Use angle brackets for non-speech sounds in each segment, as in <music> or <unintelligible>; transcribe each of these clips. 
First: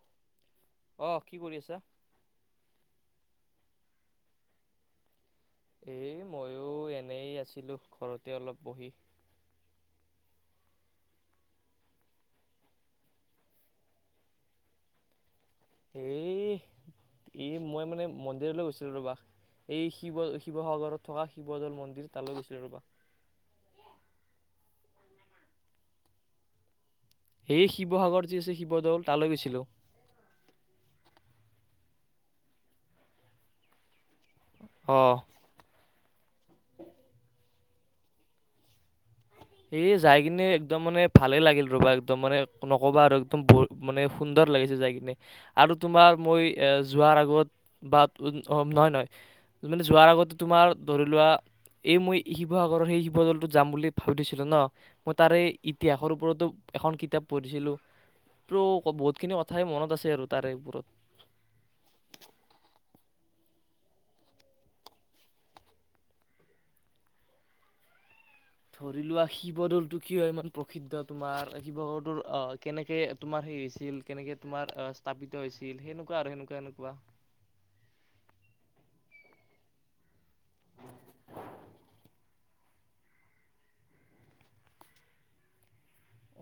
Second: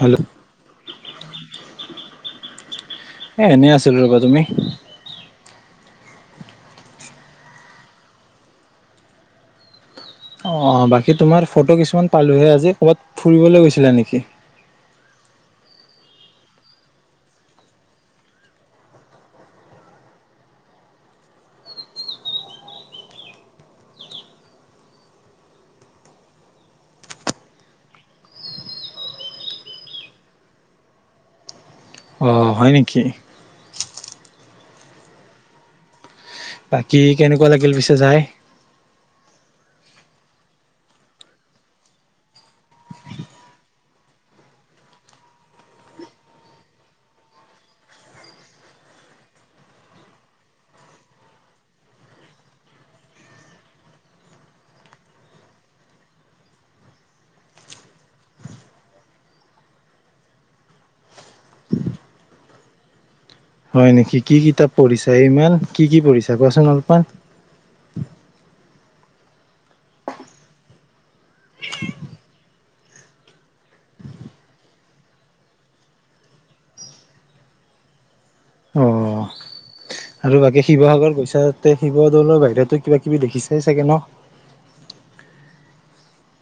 Hello অ', কি কৰি আছা? এ এনেই আছিল ৰ'বা তুমি এ মইো এনে আছিলো ঘৰতে অলপ বহি অ বাকী তোমাৰ ফটো কিছুমান পালোহে আজি কৰ'বাত ফুৰিবলৈ গৈছিলা নেকি এ এই মই মানে মন্দিৰলৈ গৈছিলোঁ ৰবা এই শিৱ শিৱসাগৰত থকা শিৱদৌল মন্দিৰ তালৈ গৈছিলো ৰবা সেয়ে শিৱসাগৰত যি আছে শিৱদৌল তালৈ গৈছিলোঁ অঁ হয় নেকি অঁ বাকী কেনেকুৱা লাগিল পিছে যাই এই যাই কিনে একদম মানে ভালেই লাগিল ৰবা একদম মানে নক'বা আৰু একদম ব মানে সুন্দৰ লাগিছে যাই কিনে আৰু তোমাৰ মই এ যোৱাৰ আগত বা নহয় নহয় মানে যোৱাৰ আগতে তোমাৰ ধৰি লোৱা এই মই শিৱসাগৰৰ সেই শিৱদলটোত যাম বুলি ভাবি দিছিলো ন মই তাৰে ইতিহাসৰ ওপৰতো এখন কিতাপ পঢ়িছিলো ত বহুতখিনি কথাই মনত আছে আৰু তাৰে ওপৰত হয় নেকি কি কিতাপ পঢ়িছা ইমান কি কি পঢ়িছা কোৱাচোন অলপমান ধৰি লোৱা শিৱদৌলটো কি হয় ইমান প্ৰসিদ্ধ তোমাৰ শিৱদৰটো আহ কেনেকে তোমাৰ হেৰি হৈছিল কেনেকে তোমাৰ স্থাপিত হৈছিল সেনেকুৱা আৰু সেনেকুৱা এনেকুৱা অ আৰু বাকী শিৱসাগৰ গৈইচাতে শিৱদৌলৰ বাহিৰত ত কিবা কিবি দেখিছাই চাগে ন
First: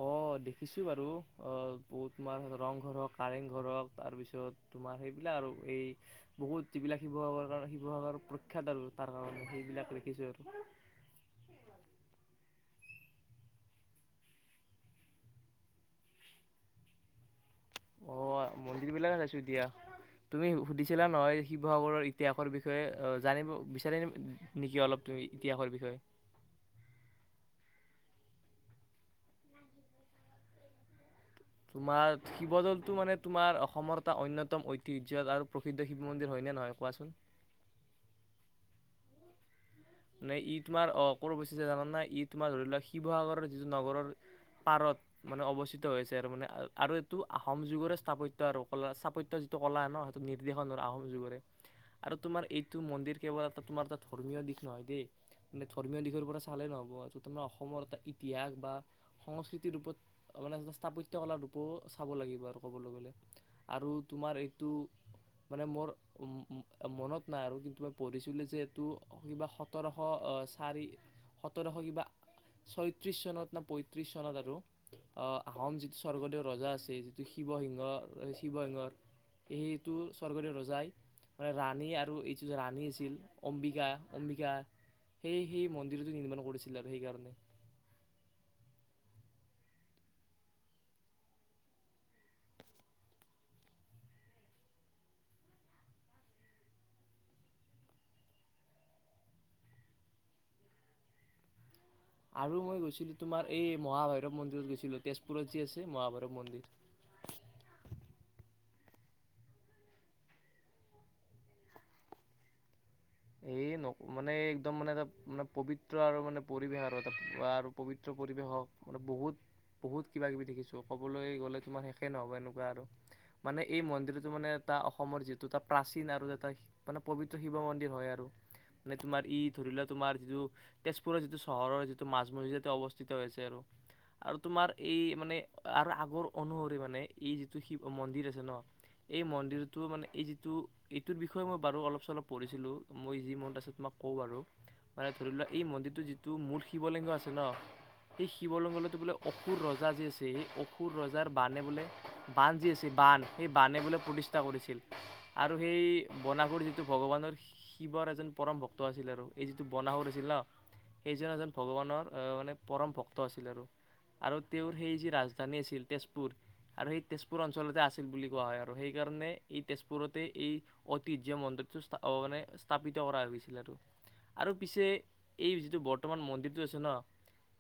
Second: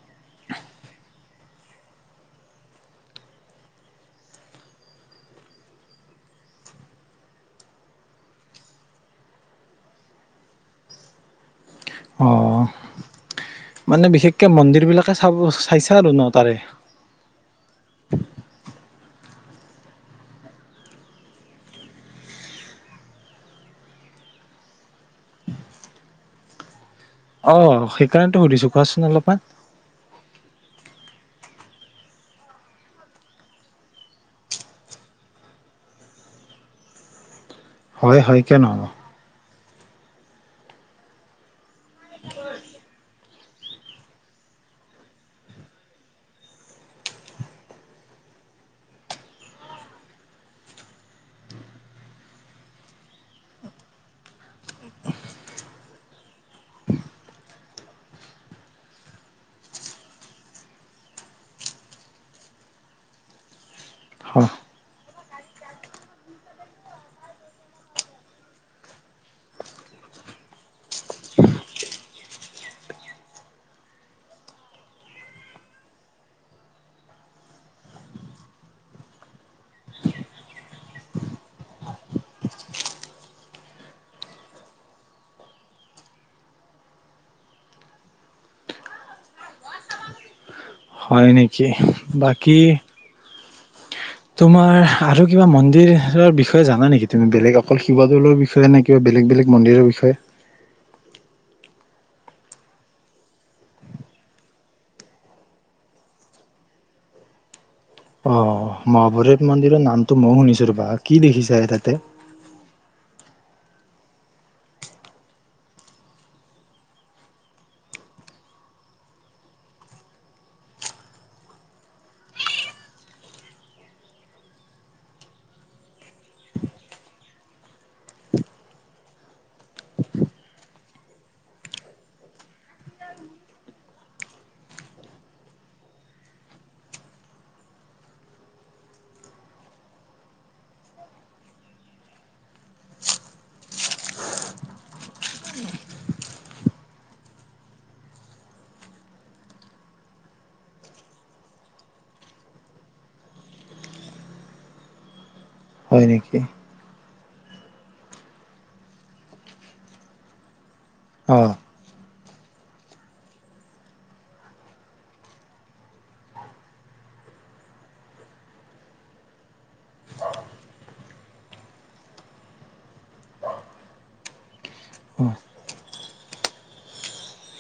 অ দেখিছো বাৰু অ বহু তোমাৰ ৰংঘৰ হওক কাৰেংঘৰ হক তাৰ পিছত তোমাৰ সেইবিলাক আৰু এই বহুত যিবিলাক শিৱসাগৰ কাৰ শিৱসাগৰ প্ৰখ্যাত ত আৰু তাৰ কাৰণে সেইবিলাক দেখিছো আৰু অ মানে বিশেষকে মন্দিৰ বিলাকে চাব চাইছে আৰু ন তাৰে অ মন্দিৰ বিলোক এ সাইছো এতিয়া তুমি সুধিছিলা নহয় শিৱসাগৰৰ ইতিহাসৰ বিষয়ে জানিব বিচাৰি নেকি অলপ তুমি ইতিহাসৰ বিষয়ে অ সেইকাৰণেতো সুধিছো কোৱাচোন অলপমান তোমাৰ শিৱদৌলটো মানে তোমাৰ অসমৰ এটা অন্যতম ঐতিহ্য আৰু প্ৰসিদ্ধ শিৱ মন্দিৰ হয়নে নহয় কোৱাচোন হয় হয় কিয় নহব মানে ই তোমাৰ অ কি যে জান নাই ই তোমাৰ ধৰি লোৱা শিৱসাগৰৰ যিটো নগৰৰ পাৰত মানে অৱস্থিত হৈছে আৰু মানে আৰু এইটো আহোম যুগৰে স্থাপত্য আৰু কলা স্থাপত্য যিটো কলা ন সেইটো নিৰ্দেশন আহোম যুগৰে আৰু তোমাৰ এইটো মন্দিৰ কেৱল এটা তোমাৰ এটা ধৰ্মীয় দিশ নহয় দেই মে ধৰ্মীয় দিশৰ পৰা চালে নহ'ব আৰু তাৰমানাৰ অসমৰ এটা ইতিহাস বা সংস্কৃতি ৰূপত মানে এ স্থাপত্য কাৰ ৰূপও চাব লাগিব আৰু ক'বলৈ গ'লে আৰু তোমাৰ এইটো মানে মোৰ মনত নাই আৰু কিন্তু পঢ়িছিলে যে এইটো কিবা শ সোতৰশ চাৰি সোতৰশ কিবা ছয়ত্ৰিছ চনত না পয়ত্ৰিছ চনত আৰু আহোম যিটো স্বৰ্গদেউৰ ৰজাই আছে যিটো শিৱসিংহৰ শিৱসিংহৰ সেইটো স্বৰ্গদেউৰ ৰজাই মানে ৰাণী আৰু এই যি ৰাণী আছিল অম্বিকা অম্বিকা সেয়েহেই মন্দিৰটো নিৰ্মাণ কৰিছিল আৰু সেইকাৰণে হয় নেকি বাকী তোমাৰ আৰু কিবা মন্দিৰৰ বিষয়ে জানা নেকি তুমি বেলেগ অকল শিৱদৌলৰ বিষয়ে নে কিবা বেলেগ বেলেগ মন্দিৰৰ বিষয়ে আৰু মই গৈছিলো তোমাৰ এই মহাভৈৰৱ মন্দিৰত গৈছিলো তেজপুৰত যি আছে মহাভৈৰৱ মন্দিৰ মহভৈৰৱ মন্দিৰৰ নামটো ময় শুনিছো ৰবা কি দেখিছা তাতে এই মানে এই একদম মানে এটা মানে পবিত্ৰ আৰু মানে পৰিৱেশ আৰু এটা আৰু পবিত্ৰ পৰিৱেশ হওক মানে বহুত বহুত কিবা কিবি দেখিছো কবলৈ গলে তোমাৰ শেষে নহব এনেকুৱা আৰু মানে এই মন্দিৰতটো মানে এটা অসমৰ যিটো এটা প্ৰাচীন আৰু এটা মানে পবিত্ৰ শিৱ মন্দিৰ তোমাৰ ই ধৰি লোৱা তোমাৰ যিটো তেজপুৰৰ যিটো চহৰৰ যিটো মাজমজিা অৱস্থিত হৈছে আৰু আৰু তোমাৰ এই মানে আৰু আগৰ অনুসৰি মানে এই যিটোি মন্দিৰ আছে ন এই মন্দিৰতটো মানে এই যিটো এইটোৰ বিষয়ে মই বাৰু অলপ চলপ পঢ়িছো মই যি ম তো মাক কওঁ বাৰু মানে ধৰি লোৱা এই মন্দিৰটোৰ যিটো মূল শিৱলিংগ আছে ন সেই শিৱলিংগলৈতো বোলে অসুৰ ৰজা যি আছে সেই অসুৰ ৰজাৰ বানে বোলে বান যি আছে বান সেই বানে বোলে প্ৰতিষ্ঠা কৰিছিল আৰু সেই হয় নেকি বনাাগৰি যিটো ভগৱানৰ শিৱৰ এজন পৰম ভক্ত আছিল আৰু এই যিটো বনাহৰ আছিল ন সেইজন অ এজন ভগৱানৰ মানে পৰম ভক্ত আছিল আৰু আৰু তেওঁৰ সেই যি ৰাজধানী আছিল তেজপুৰ আৰু সেই তেজপুৰ অঞ্চলতে আছিল বুলি কোৱা হয় আৰু সেইকাৰণে এই তেজপুৰতে এই ঐতিহ্যত মন্দিৰটো অ মানে স্থাপিত কৰা হৈছিল আৰু আৰু পিছে অ এই যিটো বৰ্তমান মন্দিৰটো আছে ন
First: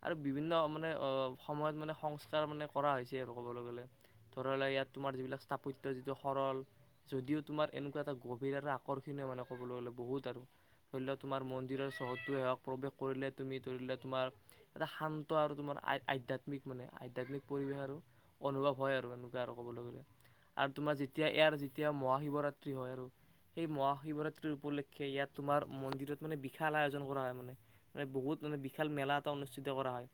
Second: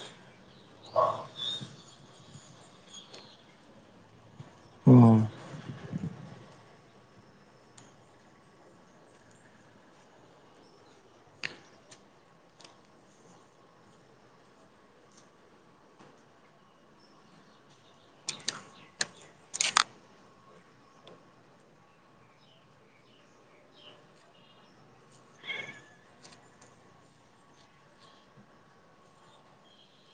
আৰু বিভিন্ন মানে সময়ত মানে সংস্কাৰ মানে কৰা হৈছে আৰু ক'বলৈ গ'লে ধৰি ললেক ইয়াত অ তোমাৰ যিবিলাক স্থাপত্য যিটো সৰল যদিও তোমাৰ এনেকুৱা এটা গভীৰ আৰু আকৰ্ষ সখিনে মানে ক'বলৈ গ'লে বহুত আৰু ধৰি লোৱাক তোমাৰ মন্দিৰৰ চহৰতটোেক প্ৰৱেশ কৰিলে তুমি ধৰি লোৱা তোমাৰ এটা শান্ত আৰু তোমাৰ আধ্যাত্মিক মানে আধ্যাত্মিক পৰিৱেশ আৰু অনুভৱ হয় আৰু এনেকুৱা আৰু ক'বলৈ গ'লে আৰু তোমাৰ যেতিয়া ইয়াৰ যেতিয়া মহা শিৱৰাত্ৰি হয় আৰু সেই মহা শিৱৰাত্ৰি উপলক্ষে ইয়াত তোমাৰ মন্দিৰত মানে বিশাল আয়োজন কৰা হয় মানে মানে বহুত মানে বিশাল মেলা এটা অনুষ্ঠিত কৰা হয়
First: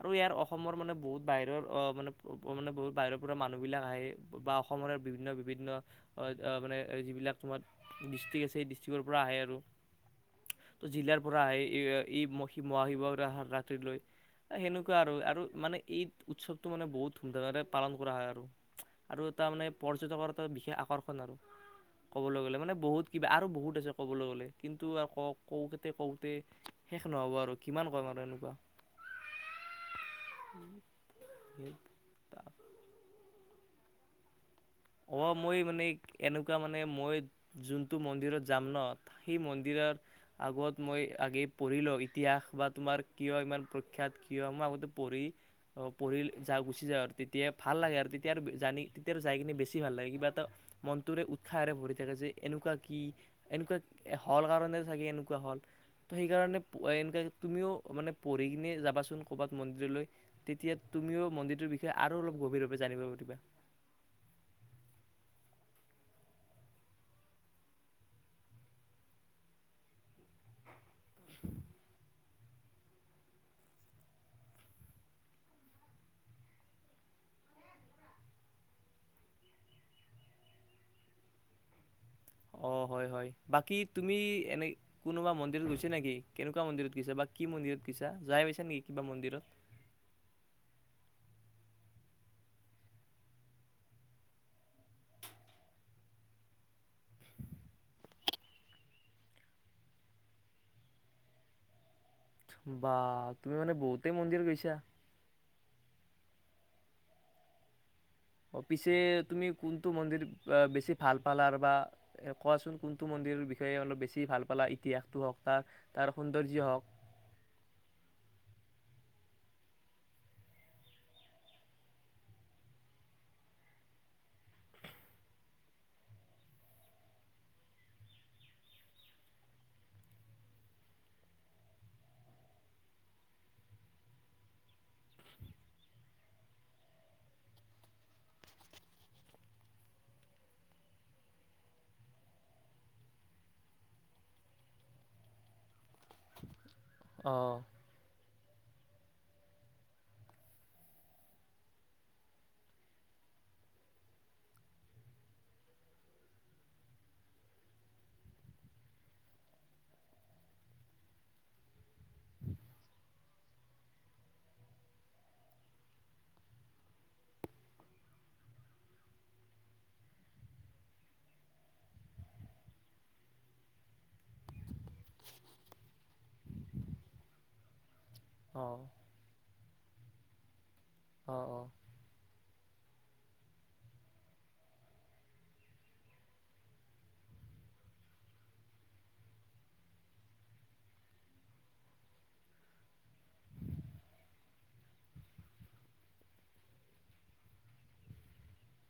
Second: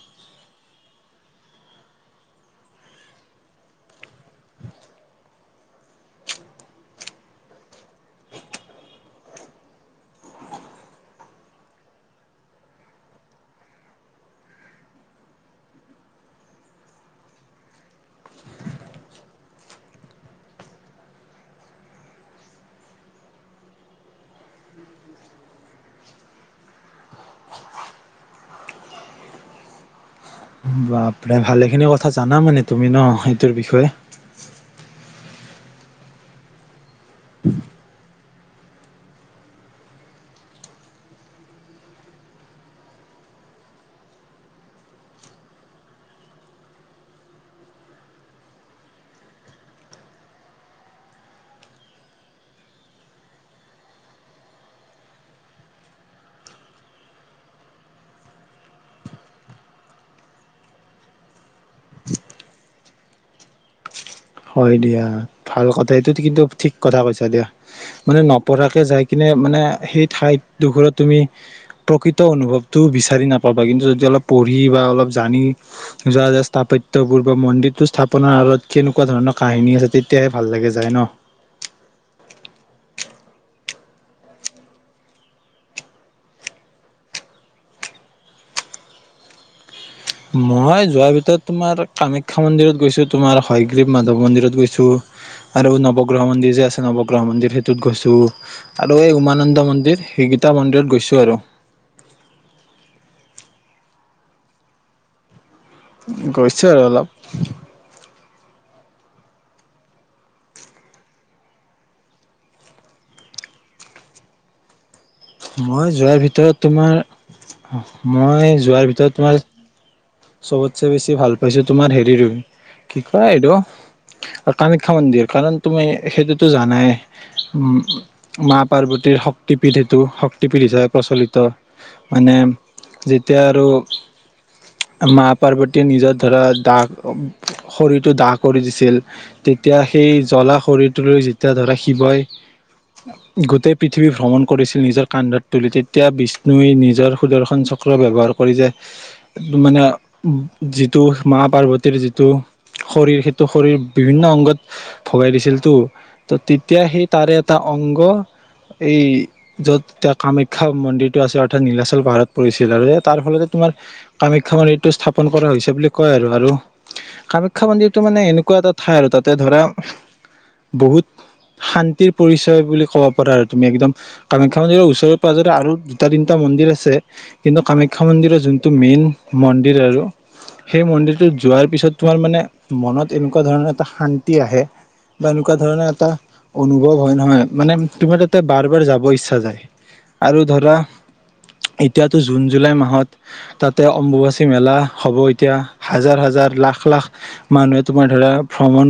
আৰু ইয়াৰ অসমৰ মানে বহুত বাহিৰৰ মানে মানে বহুত বাহিৰৰ পৰা মানুহবিলাক আহে বা অসমৰয় বিভিন্ন বিভিন্ন মানে যিবিলাক তোমাৰ ডিষ্ট্ৰিক্ আছে এই ডিষ্ট্ৰিক্ৰ পৰা আহে আৰু ত জিলাৰ পৰা আহে এই এইি মহা শিৱ ৰাতি্ৰ লৈ সেনেকুৱা আৰু আৰু মানে এই উৎসৱটো মানে বহুত ধুমধামেৰে পালন কৰা হয় আৰু আৰু এটা মানে পৰ্যটকৰ এটা বিশেষ আকৰ্ষণ আৰু ক'বলৈ গ'লে মানে বহুত কিবা আৰু বহুত আছে ক'বলৈ গলে কিন্তু আৰু ক কতে কওঁতে শেষ নহব আৰু কিমান কম আৰু এনেকুৱা আপে ভালে খিনি কথা জানা মানে তুমি ন সেই সেইতো বিষয়ে অ মই মানে এনেকুৱা মানে মই যোনটো মন্দিৰত যাম ন সেই মন্দিৰৰ আগত মই আগে পঢ়ি লওঁ ইতিহাস বা তোমাৰ কিয় ইমান প্ৰখ্যাত কিয় মই আগতে পঢ়ি আহ পঢ়ি যা গুচি যা আৰু তেতিয়া ভাল লাগে আৰু তেতি জানি তেতিয় যাই কিনি বেছি ভাল লে কিবা এটা মনটোৰে উৎসাহেৰে ভৰি থাকে যে এনেকুৱা কি এনেকুৱা হল কাৰণে থাগে এনেকুৱা হল ত সেইকাৰণে এুৱ তুমিও মানে পঢ়ি কিনে যাবাচোন ক'বাত মন্দিৰলৈ তেতিয়া তুমিও মন্দিৰটোৰ বিষয়ে আৰু অলপ গভীৰভাৱে জানিব পাৰিবা হয় দিয়া ভাল কথা এইটোত কিন্তু ঠিক কথা কৈছা দিয়া মানে নপঢ়াকে যাই কিনে মানে সেই ঠাইডোখৰত তুমি প্ৰকৃত অনুভৱটো বিচাৰি নাপাবা কিন্তু যদি অলপ পঢ়ি বা অলপ জানি যোৱা যায় স্থাপত্য়বোৰ বা মন্দিৰটোো স্থাপন আঁৰত কিনো এনেকুৱা ধৰণৰ কাহিনী আছে তেতিয়াহে ভাল লাগে যায় ন অ হয় হয় বাকী তুমি এনে কোনোবা মন্দিৰত গৈছা নেকি কেনেকুৱা মন্দিৰত গৈছা বা কি মন্দিৰত গৈছা যাই পাইছা নেকি কিবা মন্দিৰত মই যোৱাৰ ভিতৰত তোমাৰ কামাখ্যা মন্দিৰত গৈছো তোমাৰ হয়গ্ৰীৱ মাধৱ মন্দিৰত গৈছো আৰু নৱগ্ৰহ মন্দিৰ যে আছে নৱগ্ৰহ মন্দিৰ সেইটোত গৈছোঁ আৰু এই উমানন্দ মন্দিৰ সেই গীতা মন্দিৰত গৈছোঁ আৰু বা তুমি মানে বহুতেই মন্দিৰ গৈছা গৈছো আৰু অলপ অ পিছে তুমি কোনটো মন্দিৰ বেছি ভাল পালা বা কোৱাচোন কোনটো মন্দিৰ বিষয়ে অলপ বেছি ভাল পালা ইতিহাস মই যোৱাৰ ভিতৰত তোমাৰ মই যোৱাৰ ভিতৰত তোমাৰ চবতচে বেছি ভাল পাইছো তোমাৰ হেৰিো কি কয় এইটো কামাখ্যা মন্দিৰ কাৰণ তুমি সেইটোতো জানাই উ মা পাৰ্বতীৰ শক্তিপীঠ সেইটো শক্তিপীঠ হিচাপে প্ৰচলিত মানে যেতিয়া আৰু মা পাৰ্বতীয়ে নিজৰ ধৰা দা শৰীৰটো দাহ কৰি দিছিল তেতিয়া সেই জ্বলা শৰীৰটোলৈ যেতিয়া ধৰা শিৱই গোটেই পৃথিৱী ভ্ৰমণ কৰিছিল নিজৰ কান্ধত তুলি তেতিয়া বিষ্ণুৱে যৰ অঁ সুদৰ্শন চক্ৰ ব্যৱহাৰ কৰে কৰি যায় মানে যিটো মা পাৰ্বতীৰ যিটো শৰীৰ সেইটো শৰীৰ বিভিন্ন অংগত ভগাই দিছিল তো ত তেতিয়া সেই তাৰে এটা অংগ এই যত এতিয়া কামাখ্যা মন্দিৰটো আছিল অৰ্থাৎ নীলাচল পাহাৰত পৰিছিল আৰু তাৰ ফলতে তোমাৰ কামাখ্যা মন্দিৰটো স্থাপন কৰা হৈছে বুলি কয় আৰু আৰু কামাখ্যা মন্দিৰটো মানে এনেকুৱা এটা ঠাই আৰু তাতে ধৰা বহুত শান্তিৰ পৰিচয় বুলি কব পাৰা আৰু তুমি একদম কামাখ্যা মন্দিৰৰ ওচৰে পাঁজৰে আৰু দুটা তিনিটা মন্দিৰ আছে কিন্তু কামাখ্যা শিক্ষা মন্দিৰৰ যোনটো অঁ মেইন মন্দিৰ আৰু সেই মন্দিৰটোত অঁ অঁ যোৱাৰ পিছত তোমাৰ মানে মনত এনেকুৱা ধৰণৰ এটা শান্তি আহে বা এনেকুৱা ধৰণৰ এটা অনুভৱ হয় নহয় মানে তুমাৰ তাতে বাৰ বাৰ যাব ইচ্ছা যায় আৰু ধৰা এতিয়াতো জুন জুলাই মাহত তাত এতি অম্বুবাচী মেলা হ'ব এতিয়া হাজাৰ হাজাৰ লাখ লাখ মানুহে তোমাৰ ধৰা ভ্ৰমণ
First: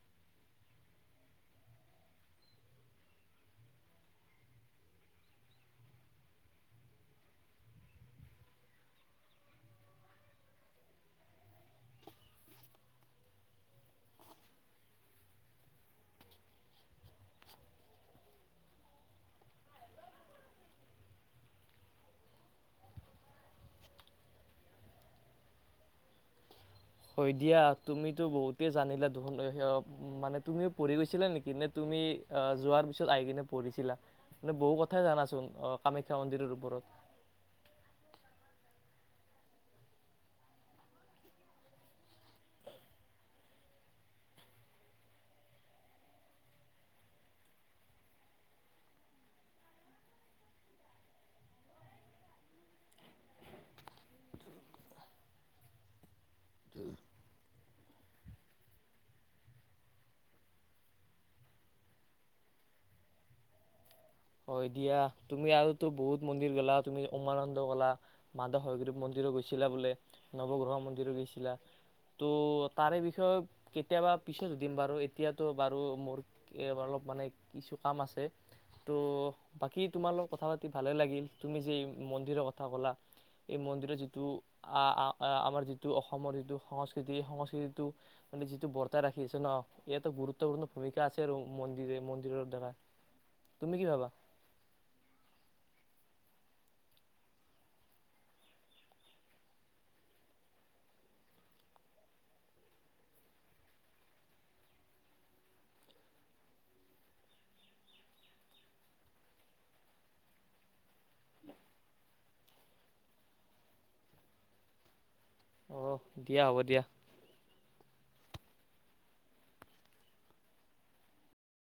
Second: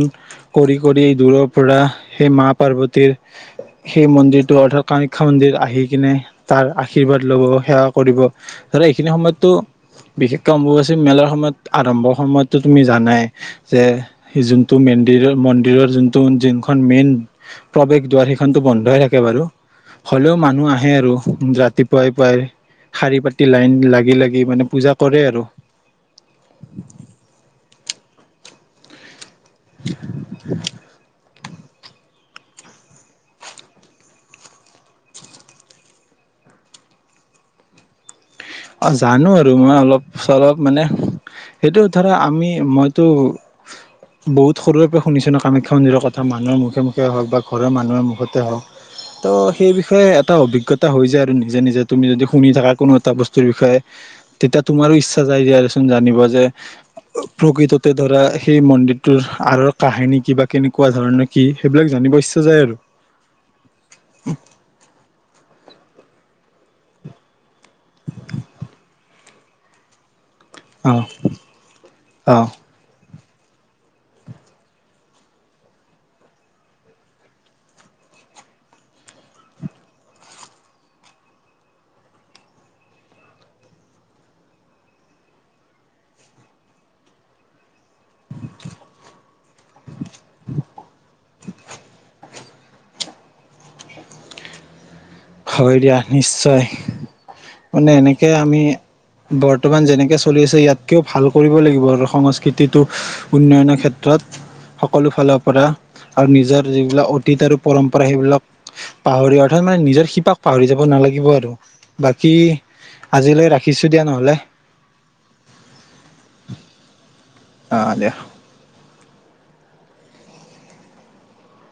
কৰি কৰি দূৰৰ পৰা সেই মা পাৰ্বতীৰ সেই মন্দিৰটো অৰ্থাৎ কামাখ্যা মন্দিৰ আহি কিনে তাৰ আশীৰ্বাদ ল'ব সেৱা কৰিব ধৰা এইখিনি সময়ততো বিশেষকে অম্বুবাচী মেলাৰ সময়ত আৰম্ভৰ সময়তো তুমি জানাই যে যোনটো মন্দিৰৰ মন্দিৰৰ যোনটো যোনখন মেইন প্ৰৱেশ দাৰ সেইখনতো বন্ধই থাকে বাৰু হ'লেও মানুহ আহে আৰু ৰাতিপুৱাই পুৱাই শাৰী পাতি লাইন লাগি লাগি মানে পূজা কৰে আৰু হয়ৈ দিয়া তুমিতো বহুতেই জানিলা দু মানে তুমিও পঢ়ি গৈছিলা নেকি নে তুমি আহ যোৱাৰ পিছত আহি কিনে পঢ়িছিলা মে বহু কথাই জানাচোন আহ কামাখ্যা মন্দিৰৰ ওপৰত অ জানো আৰু মই অলপ চলপ মানে সেইটো ধৰা আমি মইতো বহুত সৰুৰে পৰা শুনিছো ন কামাখ্যা নিিৰৰ কথা মানুহৰ মুখে মুখে হওক বা ঘৰৰ মানুহৰ মুখতে হওক ত' সেই বিষয়ে এটা অভিজ্ঞতা হৈ যায় আৰু নিজে নিজে তুমি যদি শুনি থাকা কোনো এটা বস্তু বিষয়ে তেতিয়া তোমাৰো ইচ্ছা যায় যে আৰুচোন জানিব যে প্ৰকৃততে ধৰা সেই মন্দিৰটোৰ আৰ কাহিনী কি বা কেনেকুৱা ধৰণৰ কি সেইবিলাক জানিব ইচ্ছা যায় আৰু অ দিয়া তুমি আৰু তো বহুত মন্দিৰ গলা তুমি উমমানন্দ গলা মাধৱ হয়গীৱ মন্দিৰ গৈছিল চিলা বলে নৱগ্ৰহ অ মন্দিৰ গৈছিলা তো অ তাৰে বিষয়ে কেতিয়াবা পিছত সুধিম বাৰু এতিয়াতো বাৰু মোৰ অলপ মানে কিছু কাম আছে ত' বাকী তোমাৰ লগত কথা পাতি ভালেই লাগিল তুমি যে এই মন্দিৰৰ কথা ক'লা এই মন্দিৰৰ যিটো আমাৰ যিটো অসমৰ যিটো সংস্কৃতি এই সংস্কৃতিটো মানে যিটো বৰ্তাই ৰাখি আছে ন ইয়াটো গুৰুত্বপূৰ্ণ ভূমিকা আছে আৰু মন্দিৰ মন্দিৰৰ <unintelligible> তুমি কি ভাবা হয় দিয়া নিশ্চয় মানে এনেকে আমি বৰ্তমান যেনেকে চলি আছো ইয়াতকেও ভাল কৰিব লাগিব আৰু সংস্কৃতিটো উন্নয়নৰ ক্ষেত্ৰত সকলো ফালৰ পৰা আৰু নিজৰ যিবিলাক অতীত আৰু পৰম্পৰা সেইবিলাক পাহৰি অৰ্থাৎ মানে নিজৰ শিপাক পাহৰি যাব নালাগিব আৰু বাকী আজিলৈ ৰাখিছো দিয়া নহ'লে অ দিয়া হ'ব দিয়া অ দিয়া